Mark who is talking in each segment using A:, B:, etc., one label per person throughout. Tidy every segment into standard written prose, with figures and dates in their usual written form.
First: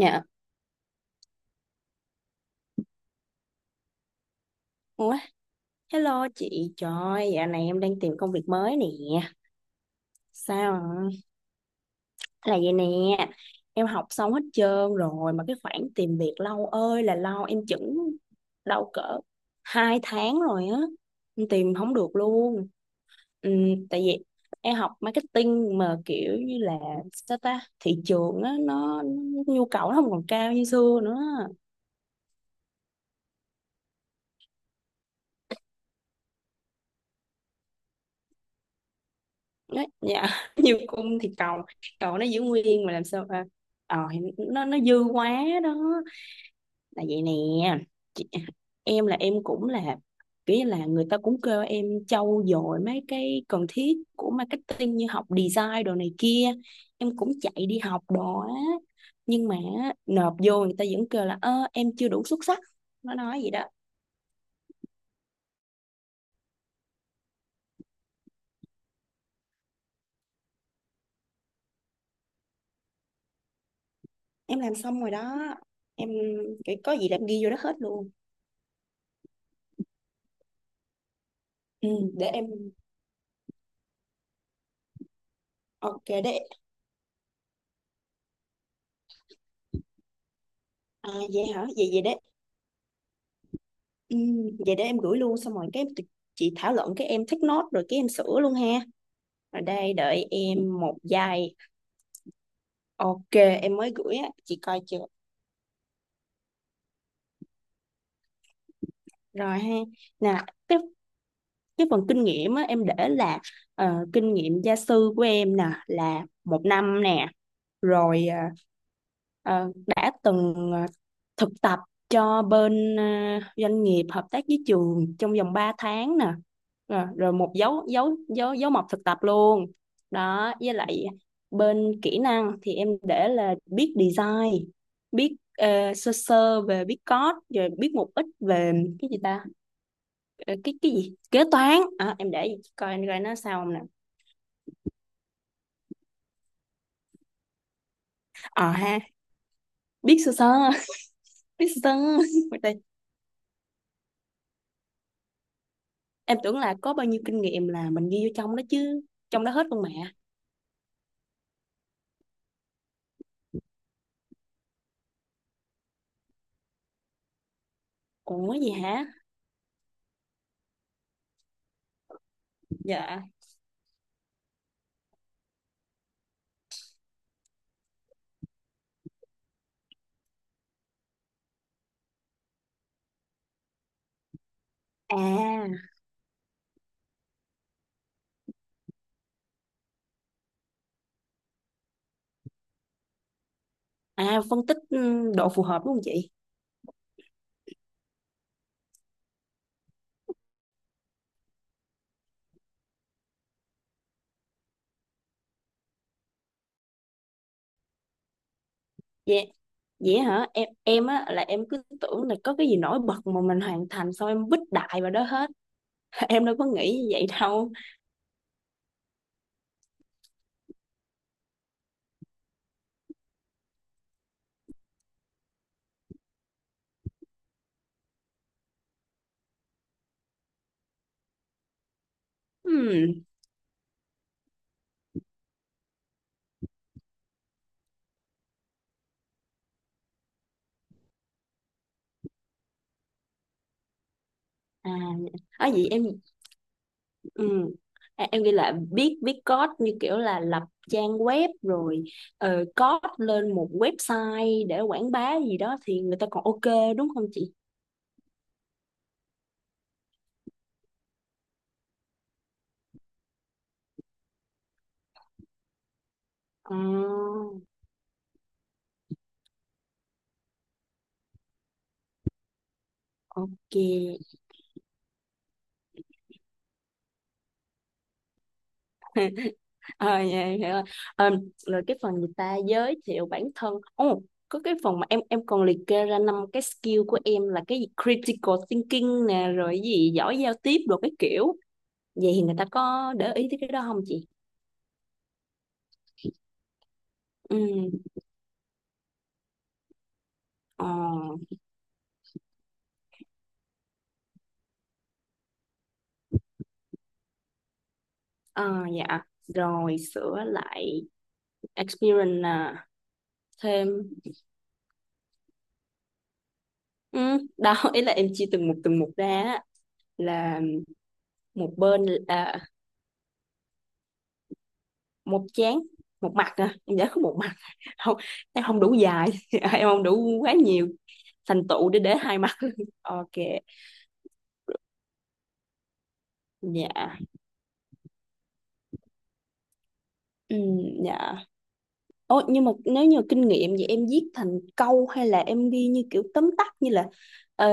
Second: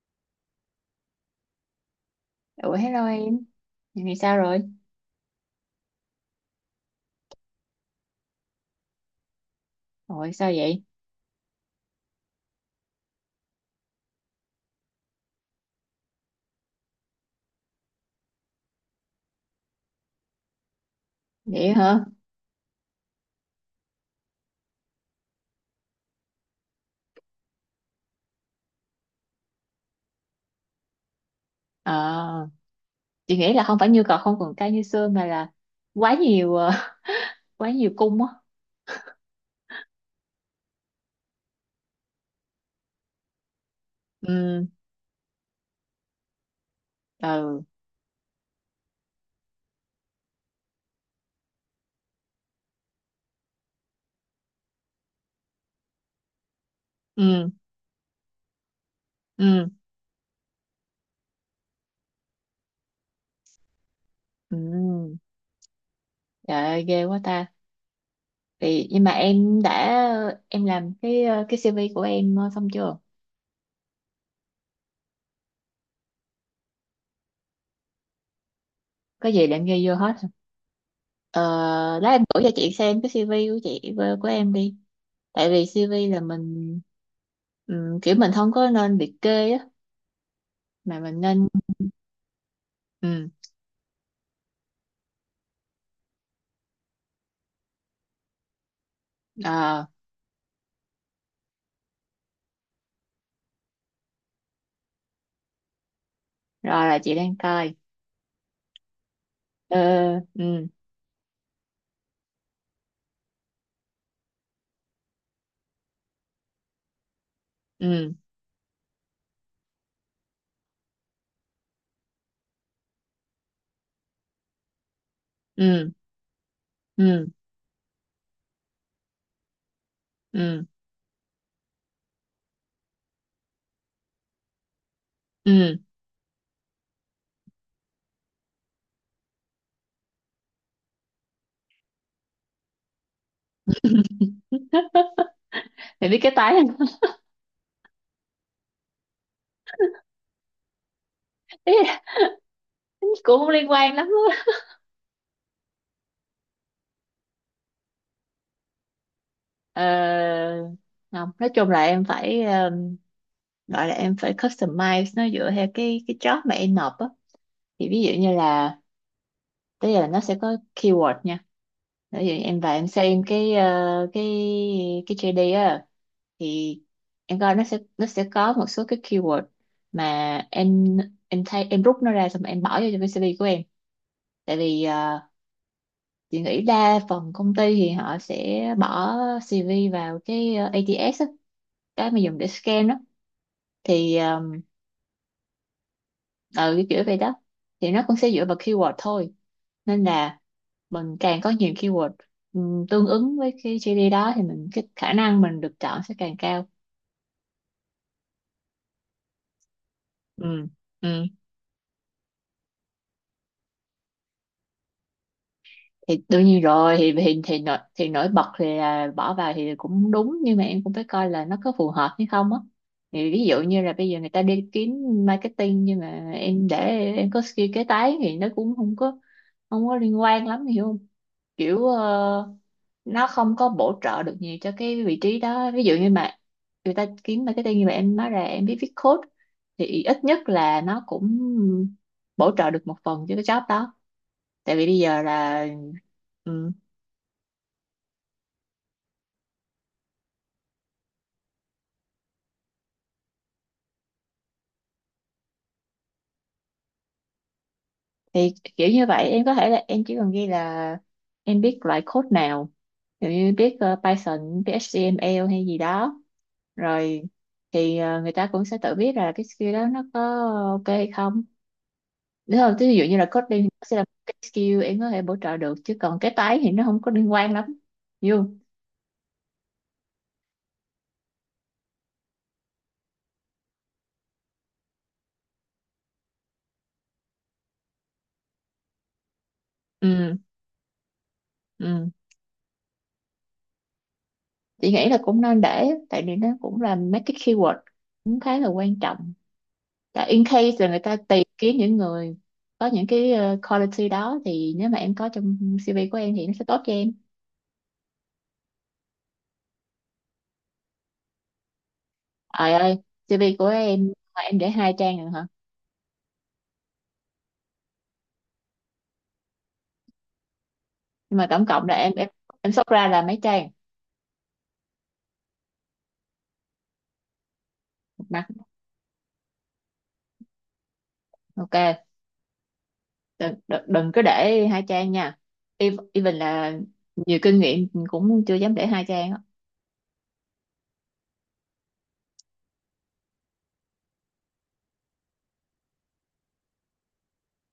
A: Dạ.
B: Ủa hello em, dạo này sao rồi?
A: Ủa, hello chị. Trời, dạo này em đang tìm công việc mới nè.
B: Ủa sao vậy?
A: Sao? Là vậy nè. Em học xong hết trơn rồi mà cái khoảng tìm việc lâu ơi là lâu, em chững đâu cỡ 2 tháng rồi á. Em
B: Vậy
A: tìm không
B: hả?
A: được luôn. Ừ, tại vì em học marketing mà kiểu như là sao ta? Thị trường á nó nhu cầu nó không còn cao như xưa nữa.
B: Ờ, chị nghĩ là không phải nhu cầu không còn cao như xưa mà là quá nhiều quá nhiều cung á.
A: Đấy, dạ nhiều cung thì cầu cầu nó giữ nguyên mà làm sao à, ờ, thì nó
B: Ừ,
A: nó dư quá, đó là vậy nè
B: ừ,
A: chị. Em là em cũng là kiểu như là người ta cũng kêu em trau dồi mấy cái cần thiết của marketing như học design đồ này kia, em cũng
B: ừ,
A: chạy đi học đồ á, nhưng mà
B: ừ,
A: nộp vô người ta vẫn kêu là ơ em chưa đủ xuất sắc, nó nói vậy đó.
B: ừ. Trời ơi, ghê quá ta. Thì nhưng mà em đã em làm cái CV của em xong chưa?
A: Em làm xong rồi đó. Em cái có gì là em ghi vô đó hết luôn.
B: Có gì để em ghi vô hết. Ờ,
A: Ừ,
B: lát em
A: để
B: gửi
A: em.
B: cho chị xem cái CV của em đi. Tại vì
A: Ok,
B: CV là
A: để.
B: kiểu mình không có nên liệt kê á, mà
A: À,
B: mình
A: vậy
B: nên
A: hả? Vậy vậy đấy.
B: ừ.
A: Vậy để em gửi luôn xong rồi cái tụi chị thảo luận cái em thích nốt rồi cái em sửa luôn ha. Rồi,
B: Ờ,
A: đây đợi em một giây. Ok, em mới gửi á, chị coi chưa?
B: rồi là chị đang coi.
A: Rồi ha.
B: Ờ,
A: Nè,
B: ừ,
A: cái cái phần kinh nghiệm á em để là kinh nghiệm gia sư của em nè là một năm nè.
B: ừ,
A: Rồi đã từng thực tập cho bên doanh nghiệp hợp tác với trường trong vòng ba
B: ừ,
A: tháng nè. rồi,
B: ừ,
A: rồi một dấu dấu dấu dấu mộc thực tập luôn đó.
B: ừ,
A: Với lại bên kỹ năng thì em để là biết design, biết
B: ừ.
A: sơ sơ về biết code, rồi biết một ít về cái gì ta. Ờ, cái gì kế toán à, em để coi anh coi nó sao không nè.
B: Thì biết cái tái.
A: Ờ ha, biết sơ sơ biết
B: Ý
A: sơ sơ
B: là cũng không liên quan lắm á.
A: Em tưởng là có bao nhiêu kinh nghiệm là mình ghi vô trong đó chứ. Trong đó hết không
B: Ờ,
A: mẹ?
B: không, nói chung là em phải gọi là em phải customize nó dựa theo cái job mà em nộp á. Thì ví dụ như
A: Ủa gì
B: là,
A: hả?
B: tức là nó sẽ có keyword nha. Ví dụ em vào em
A: Dạ.
B: xem cái ờ, cái cái JD á, thì em coi nó sẽ có một số cái keyword mà em em thay em rút nó ra xong rồi em bỏ vô trong cái CV của em. Tại vì
A: À,
B: chị nghĩ đa phần công ty thì họ sẽ bỏ CV vào cái ATS á, cái mà dùng để scan đó. Thì
A: à phân tích, ừ, độ phù hợp đúng không chị?
B: ừ cái kiểu vậy đó. Thì nó cũng sẽ dựa vào keyword thôi, nên là mình càng có nhiều keyword tương ứng với cái GD đó, thì mình cái khả năng mình được chọn sẽ càng cao.
A: Dạ, vậy hả?
B: Ừ,
A: Em á
B: ừ.
A: là em cứ tưởng là có cái gì nổi bật mà mình hoàn thành xong em vứt đại vào đó hết.
B: Thì đương
A: Em đâu
B: nhiên
A: có
B: rồi,
A: nghĩ như
B: thì
A: vậy
B: thì thì
A: đâu.
B: nổi, thì nổi bật thì là bỏ vào thì cũng đúng, nhưng mà em cũng phải coi là nó có phù hợp hay không á. Thì ví dụ như là bây giờ người ta đi kiếm marketing, nhưng mà em để em có skill kế toán thì nó cũng không có liên quan lắm, hiểu không? Kiểu
A: Ừm.
B: nó không có bổ trợ được nhiều cho cái vị trí đó. Ví dụ như mà người ta kiếm marketing như vậy, em nói ra em biết viết code thì ít nhất là nó cũng bổ trợ được một phần cho cái job đó. Tại vì
A: À,
B: bây giờ là
A: à vậy em
B: ừ,
A: ừm. À, em ghi là viết viết code như kiểu là lập trang web rồi code lên một website để quảng bá gì đó thì người ta còn ok đúng không chị?
B: thì kiểu như vậy, em có thể là em chỉ cần ghi là em biết loại code nào, ví dụ như biết Python, biết HTML hay gì đó,
A: À,
B: rồi thì người ta cũng sẽ tự biết là cái skill đó nó có ok hay không. Đúng không? Thí dụ như là coding thì
A: ok.
B: nó sẽ là một cái skill em có thể bổ trợ được, chứ còn cái tái thì nó không có liên quan lắm. Hiểu không?
A: Ờ, dạ, em hiểu rồi. Ờ, rồi cái phần người ta giới thiệu bản thân. Ồ, có cái phần mà em còn liệt kê ra năm cái skill của em là cái gì critical thinking nè, rồi cái gì
B: Ừ,
A: giỏi giao tiếp rồi cái kiểu.
B: ừ.
A: Vậy thì người ta có để ý tới cái đó không chị?
B: Chị nghĩ là cũng nên để, tại vì nó cũng là mấy cái
A: Ừ.
B: keyword cũng khá là quan trọng. Tại in case
A: Ờ,
B: là người ta tìm kiếm những người có những cái quality đó, thì nếu mà em có trong CV của em thì nó sẽ tốt cho em.
A: ờ, dạ. Rồi sửa lại experience
B: Trời
A: à.
B: ơi, CV của
A: Thêm.
B: em mà em để 2 trang rồi hả?
A: Ừ, đó ý là em chia từng mục ra á. Là
B: Nhưng mà tổng
A: một
B: cộng là
A: bên
B: em em
A: à,
B: em sort ra là mấy trang?
A: một chán, một mặt à, em giải có một mặt không,
B: Một mặt.
A: em không đủ dài em không đủ quá nhiều thành
B: Ok,
A: tựu để hai mặt ok.
B: đừng, đừng, đừng có để 2 trang nha. Even là
A: Dạ.
B: nhiều kinh nghiệm cũng chưa dám để 2 trang á.
A: Ừ, dạ. Ồ, nhưng mà nếu như kinh nghiệm vậy em viết thành câu hay là em ghi như kiểu tóm tắt như là ờ,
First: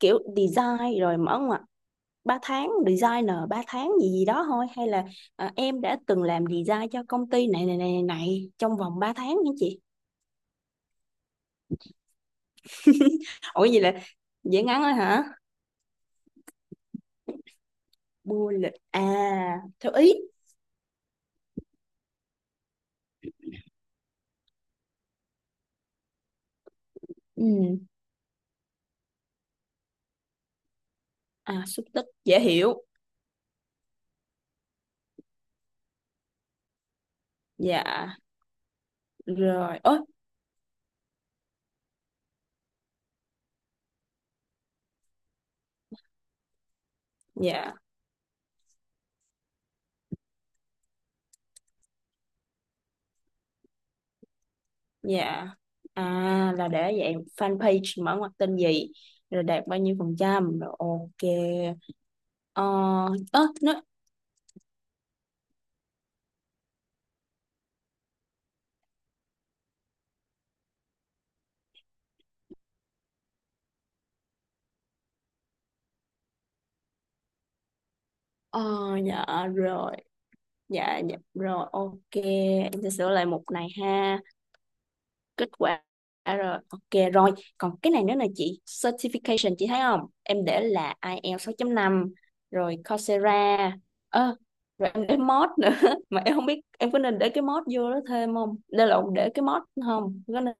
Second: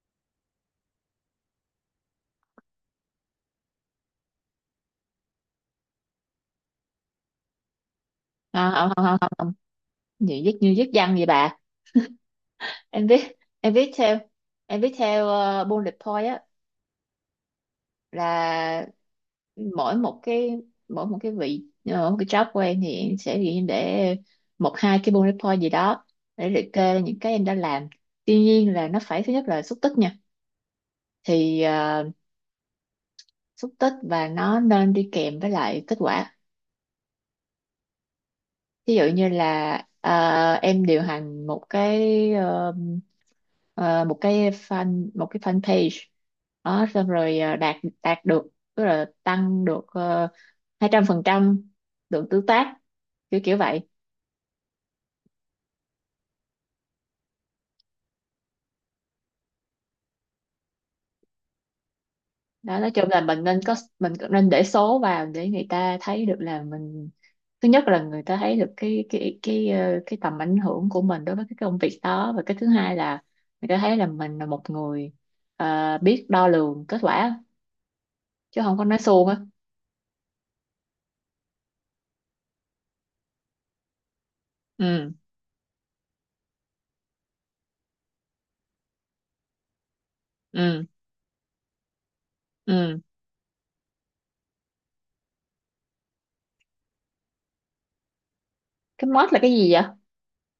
A: kiểu design rồi mở ngoặc ba tháng designer ba tháng gì gì đó thôi, hay là em đã từng làm design cho công ty này này này này này
B: À,
A: trong
B: không,
A: vòng
B: không,
A: 3
B: không,
A: tháng
B: không, không,
A: hả chị?
B: như viết văn vậy bà. em viết
A: Ủa
B: em
A: vậy
B: viết
A: là
B: theo
A: dễ
B: em
A: ngắn
B: viết
A: thôi hả?
B: theo bullet point á,
A: Bô lịch
B: là
A: à? Theo
B: mỗi
A: ý.
B: một cái mỗi một cái job của em thì em sẽ ghi để một hai cái bullet point gì đó, để liệt kê ra những cái em đã
A: Ừ.
B: làm. Tuy nhiên là nó phải, thứ nhất là xúc tích nha. thì
A: À xúc
B: ờ,
A: tích dễ hiểu.
B: Xúc tích và nó nên đi kèm với lại kết quả.
A: Dạ
B: Ví dụ như là
A: rồi ớ.
B: em điều hành một cái fan page đó, xong rồi
A: Dạ.
B: đạt đạt được, tức là tăng được 200% lượng tương tác, kiểu kiểu vậy
A: Dạ. À là để dạng fanpage mở ngoặc tên gì rồi đạt bao nhiêu phần trăm rồi ok. Ờ.
B: đó. Nói chung là
A: Ớ nó.
B: mình cũng nên để số vào, để người ta thấy được là mình, thứ nhất là người ta thấy được cái tầm ảnh hưởng của mình đối với cái công việc đó, và cái thứ hai là người ta thấy là mình là một người biết đo lường kết quả, chứ
A: Ờ.
B: không có nói suông á.
A: Dạ. Rồi, dạ dạ rồi ok, em sẽ sửa lại mục này ha.
B: Ừ,
A: Kết quả. Rồi ok rồi. Còn cái này nữa là chị, certification chị thấy không, em để
B: ừ,
A: là ai eo 6.5, rồi
B: ừ.
A: Coursera. Ơ, rồi em để mod nữa mà em không biết em có nên để cái mod vô đó thêm không, đây là
B: Cái
A: để
B: mod là
A: cái
B: cái
A: mod
B: gì vậy?
A: không có nên.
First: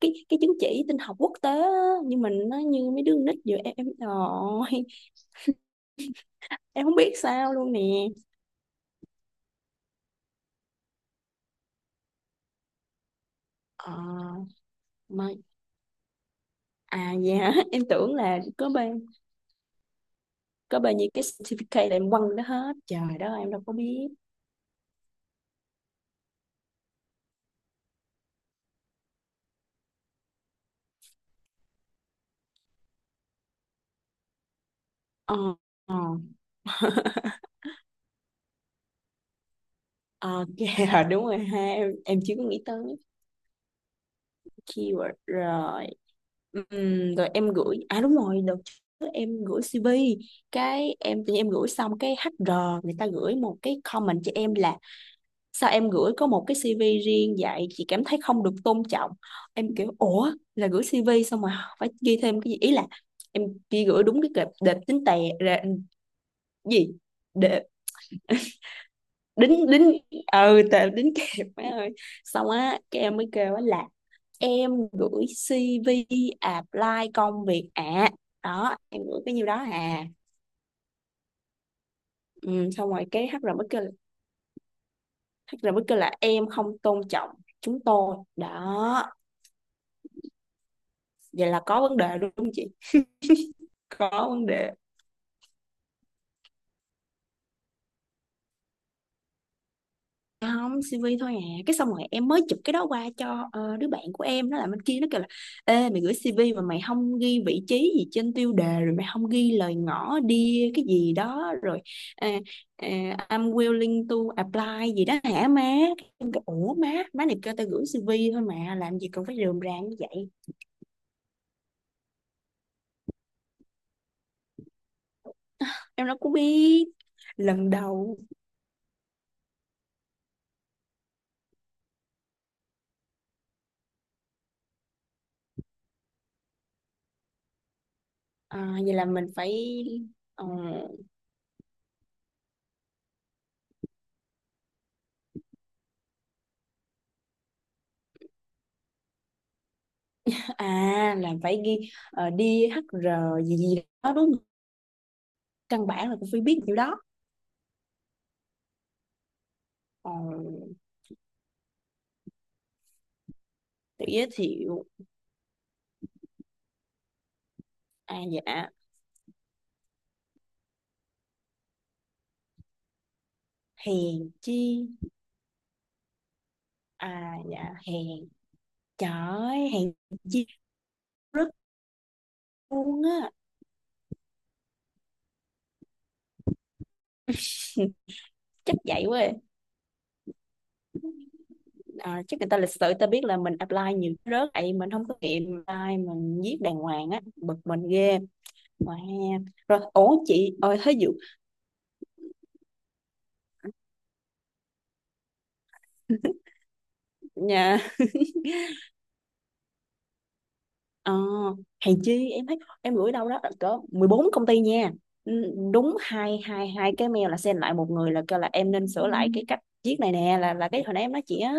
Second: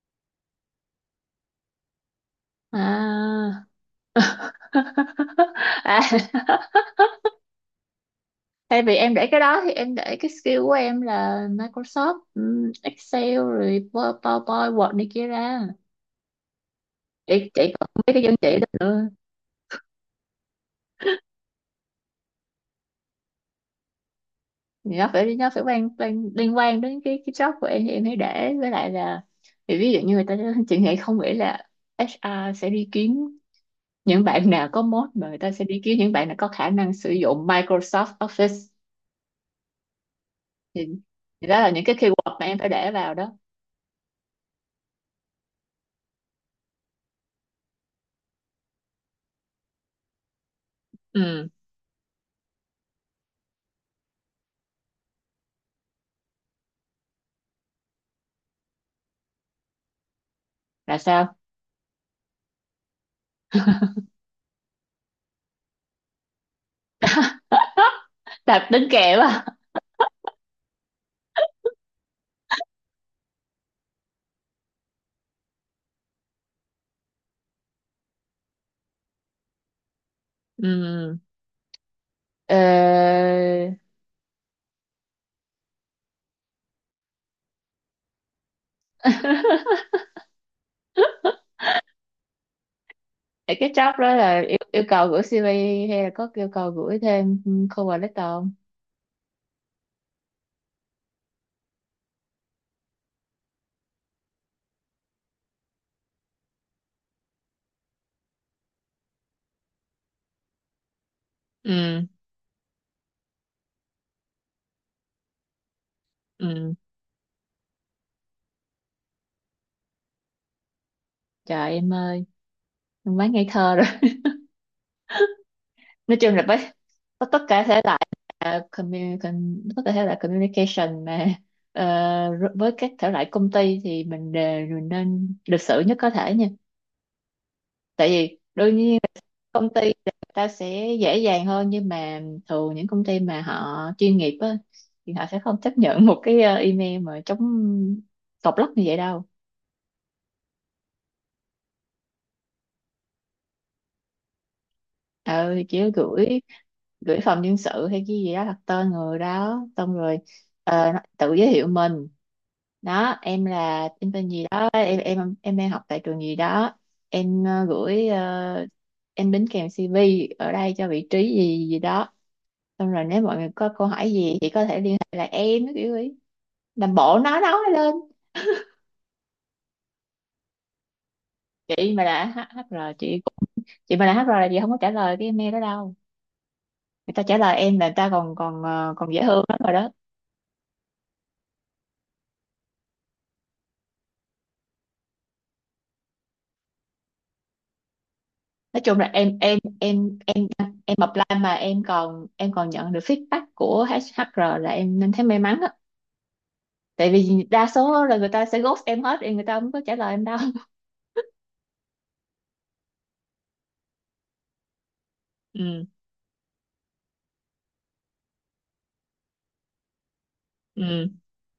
A: Cái chứng chỉ tin học quốc tế á, nhưng mình nó như mấy đứa nít vừa
B: À.
A: em rồi.
B: À.
A: Em không biết sao luôn nè.
B: Thay vì em để cái đó thì em để cái skill của em là Microsoft Excel, rồi
A: Ờ,
B: PowerPoint, Word này kia
A: mà
B: ra.
A: à
B: chị
A: dạ
B: chị
A: em
B: còn không biết
A: tưởng
B: cái dân
A: là
B: chị đó nữa.
A: có bao nhiêu cái certificate là em quăng đó hết trời đó em đâu có biết.
B: Thì nó phải quan, quan liên quan đến cái job của em thì em hãy để, với lại là thì ví dụ như người ta chị nghĩ không nghĩ là HR sẽ đi kiếm những bạn nào có mốt, mà
A: Ờ,
B: người ta sẽ đi
A: ờ.
B: kiếm những bạn nào có khả năng sử dụng Microsoft Office.
A: Ờ, kìa,
B: thì,
A: đúng rồi
B: thì
A: ha,
B: đó là những
A: em
B: cái
A: em chưa
B: keyword
A: có
B: mà em
A: nghĩ
B: phải
A: tới
B: để vào đó.
A: keyword rồi. Rồi em gửi, à đúng rồi, đợt trước em gửi CV cái em tự nhiên
B: Ừ,
A: em gửi xong cái HR người ta gửi một cái comment cho em là sao em gửi có một cái CV riêng vậy chị cảm thấy không được tôn trọng. Em kiểu ủa là gửi
B: là
A: CV
B: sao?
A: xong mà phải ghi thêm cái gì, ý là em chỉ gửi đúng cái kệp đẹp tính tè ra gì để
B: Đạp đính kèm à?
A: đính đính, ừ tao đính kẹp, má ơi. Xong á cái em mới kêu á là em gửi CV apply công việc ạ, đó em gửi cái nhiêu đó à.
B: Ừ. Ờ,
A: Ừ, xong rồi cái HR mới kêu, HR mới kêu là em không tôn trọng chúng tôi đó. Vậy là có vấn đề đúng không chị?
B: vậy cái job đó
A: Có
B: là
A: vấn
B: yêu,
A: đề.
B: yêu cầu gửi CV, hay là có yêu cầu gửi thêm cover letter không?
A: Dạ không, CV thôi à, cái xong rồi em mới chụp cái đó qua cho đứa bạn của em, nó làm bên kia nó kêu là ê mày gửi CV mà mày không ghi vị trí gì trên tiêu đề rồi mày không ghi lời ngỏ đi cái gì đó rồi
B: Ừ,
A: à, à, I'm willing to apply gì đó hả má. Em kêu
B: ừ.
A: ủa má, má này kêu tao gửi CV thôi mà làm gì cần phải rườm rà như vậy,
B: Trời em ơi, em quá ngây thơ rồi.
A: em
B: Nói
A: đâu có
B: chung là bác,
A: biết
B: có tất cả
A: lần
B: thể loại,
A: đầu.
B: communication mà. Ờ, r- với các thể loại công ty thì mình nên lịch sự nhất có thể nha. Tại vì
A: À,
B: đương
A: vậy
B: nhiên
A: là mình phải
B: công ty thì người
A: ờ,
B: ta sẽ dễ dàng hơn, nhưng mà thường những công ty mà họ chuyên nghiệp á, thì họ sẽ không chấp nhận một cái email mà chống tọc lắc như vậy đâu.
A: à là phải ghi đi HR gì gì đó đúng không,
B: ờ chỉ
A: căn bản là cũng
B: gửi
A: phải biết điều đó.
B: gửi phòng nhân sự hay cái gì đó, đặt tên người đó, xong
A: Ờ,
B: rồi tự giới thiệu mình, đó em là
A: tự
B: em
A: giới
B: tên gì đó,
A: thiệu.
B: em đang học tại trường gì đó, em ờ, gửi
A: À
B: ờ,
A: dạ,
B: em đính kèm CV ở đây cho vị trí gì gì đó, xong rồi nếu mọi người có câu hỏi
A: hèn
B: gì thì
A: chi.
B: có thể liên hệ lại em cái kiểu ấy. Làm bộ
A: À
B: nói
A: dạ,
B: lên.
A: hèn, trời ơi, hèn chi rớt
B: Chị mà là HR,
A: luôn á.
B: chị mà là HR là chị không có trả lời cái email đó đâu. Người ta trả lời em là người ta còn còn
A: Chắc
B: ờ,
A: vậy
B: còn
A: quá
B: dễ
A: à.
B: thương lắm rồi đó.
A: À, chắc người ta lịch sự người ta biết là mình apply nhiều cái rớt vậy mình không có nghiệm apply mình viết đàng hoàng á, bực mình ghê
B: Nói
A: mà.
B: chung là
A: Rồi ủa chị ơi thấy
B: em
A: dụ
B: apply mà em còn, em còn nhận được feedback của HR là em nên thấy may mắn á. Tại vì đa
A: nhà.
B: số là người ta sẽ ghost em hết, thì người ta không có trả lời em đâu.
A: Ờ, hèn chi em thấy em gửi đâu đó cỡ 14 công ty nha. Ừ,
B: Ừ,
A: đúng hai hai hai cái mail là send lại một người là kêu là em nên sửa lại cái cách viết này nè, là cái hồi nãy
B: ừ,
A: em nói chị á,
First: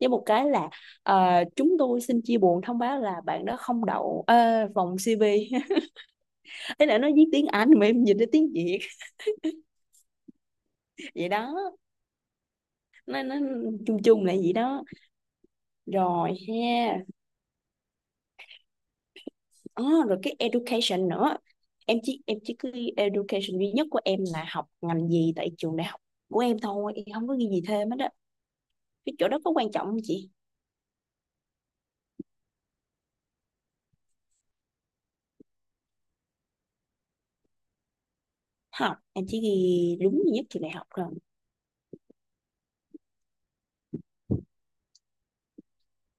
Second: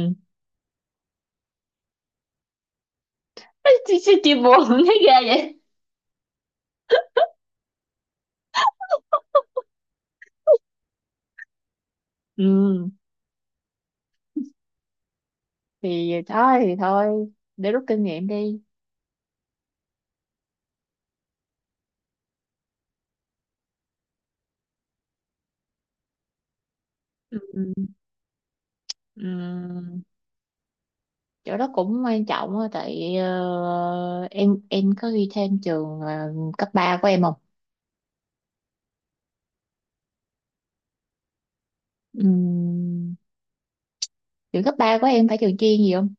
A: với một cái là ờ, chúng tôi xin chia buồn thông báo là bạn đó không
B: chị, chị,
A: đậu
B: chị buồn thấy
A: vòng
B: ghê
A: CV.
B: vậy.
A: Thế là nó viết tiếng Anh mà em dịch ra tiếng Việt vậy đó.
B: Ừ,
A: Nó chung chung là vậy đó.
B: thì
A: Rồi
B: thôi,
A: ha.
B: để rút kinh nghiệm đi.
A: À, rồi cái education nữa, em chỉ cứ education duy nhất của em là học ngành gì tại trường đại học của em thôi, em không có
B: Ừ,
A: ghi gì
B: ừ.
A: thêm hết đó. Cái chỗ đó có quan trọng
B: Ừ.
A: không chị?
B: Chỗ đó cũng quan trọng á. Tại em có ghi thêm trường cấp 3 của em không?
A: Học em chỉ ghi đúng duy nhất trường đại học rồi.
B: Ừ. Trường cấp 3 của em phải trường chuyên gì không?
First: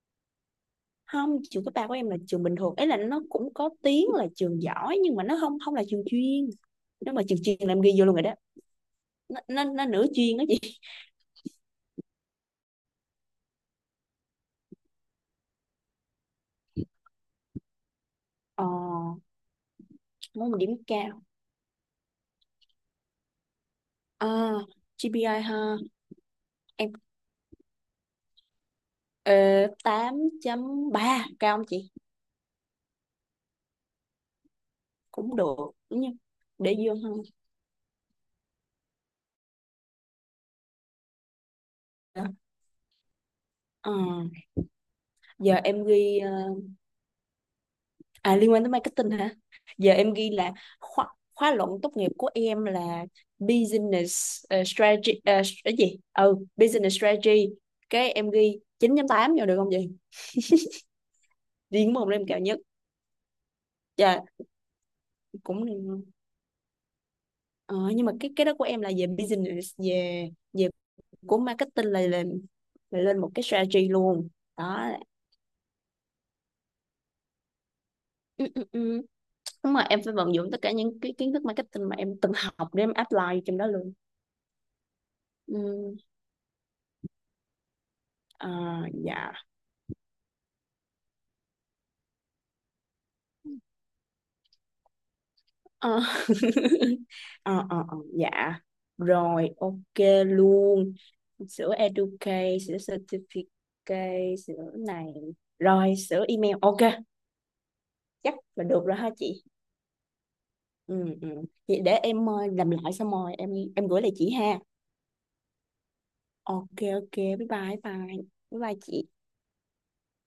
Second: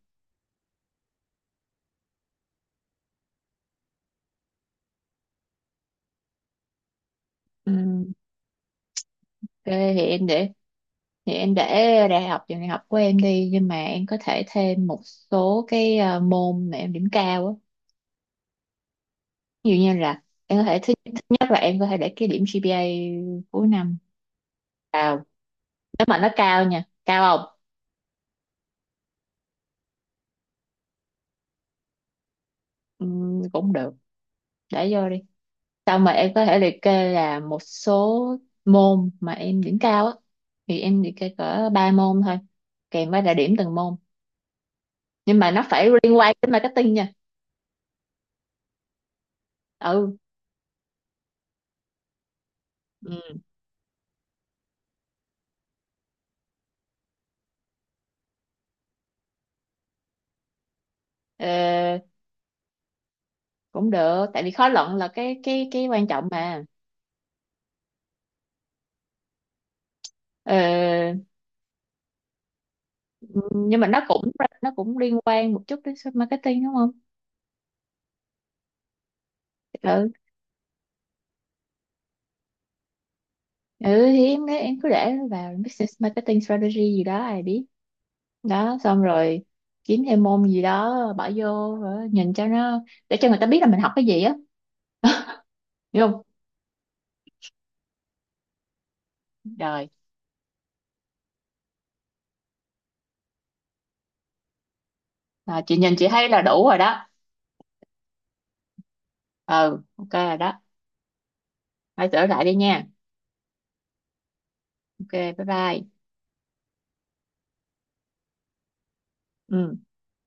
A: Không, trường cấp ba của em là trường bình thường ấy, là nó cũng có tiếng là trường giỏi nhưng mà nó không không là trường chuyên, nếu mà trường chuyên
B: Ừ,
A: là em ghi vô luôn rồi đó. nó
B: ok
A: nó, nó
B: thì
A: nửa
B: em
A: chuyên đó
B: để,
A: chị.
B: thì em để đại học trường đại học của em đi, nhưng mà em có thể thêm một số cái môn mà em điểm cao á.
A: Ờ,
B: Ví dụ như là
A: muốn một
B: em có
A: điểm
B: thể, thứ,
A: cao.
B: thứ nhất là em có thể để cái điểm GPA cuối năm
A: À
B: cao,
A: GPI ha.
B: nếu mà nó cao nha,
A: Em
B: cao không?
A: ờ, 8.3 cao không chị?
B: Ừ, cũng được, để vô đi.
A: Cũng được đúng
B: Xong mà
A: không?
B: em có thể
A: Để
B: liệt
A: vô
B: kê
A: hơn.
B: là một số môn mà em điểm cao á, thì em liệt kê cỡ 3 môn thôi, kèm với là điểm từng
A: Ờ,
B: môn. Nhưng mà
A: giờ
B: nó
A: em
B: phải liên
A: ghi ờ,
B: quan đến marketing nha.
A: à liên quan tới marketing hả, giờ em
B: Ừ.
A: ghi là khóa khóa luận tốt nghiệp của em là business strategy, ờ, cái gì ừ business strategy, cái em ghi 9 tám vô được không vậy, riêng
B: Ừ.
A: môn đó em cao nhất.
B: Cũng
A: Dạ
B: được, tại vì khó luận là cái
A: cũng,
B: cái cái quan trọng mà.
A: ờ, nhưng mà cái đó của em là về business, về về
B: Ờ,
A: của marketing là lên, là lên một cái
B: nhưng mà
A: strategy
B: nó
A: luôn
B: cũng nó
A: đó.
B: cũng liên quan một chút đến marketing, đúng không?
A: Ừ, ừ, ừ. Đúng rồi, em
B: Ừ,
A: phải vận dụng tất cả những cái kiến thức marketing mà em từng học để em apply trong đó luôn.
B: ừ. Thì em cứ để nó vào business
A: Ừm,
B: marketing strategy gì đó, ai biết. Đó,
A: à,
B: xong
A: dạ.
B: rồi kiếm thêm môn gì đó bỏ vô rồi nhìn cho nó, để cho người ta biết là mình học cái gì á.
A: Ờ,
B: Hiểu không?
A: ờ, dạ. Rồi,
B: Rồi.
A: ok luôn. Sữa Educate, sữa Certificate, sữa này.
B: À, chị nhìn
A: Rồi,
B: chị
A: sữa
B: thấy là
A: email.
B: đủ rồi
A: Ok,
B: đó.
A: chắc là được rồi ha chị.
B: Ừ, ok rồi đó,
A: Ừ, ừ. Vậy để
B: phải sửa
A: em
B: lại đi
A: làm
B: nha.
A: lại xong rồi em gửi lại chị ha.
B: Ok, bye bye.
A: Ok, ok. Bye bye, bye. Bye bye chị.
B: Ừ.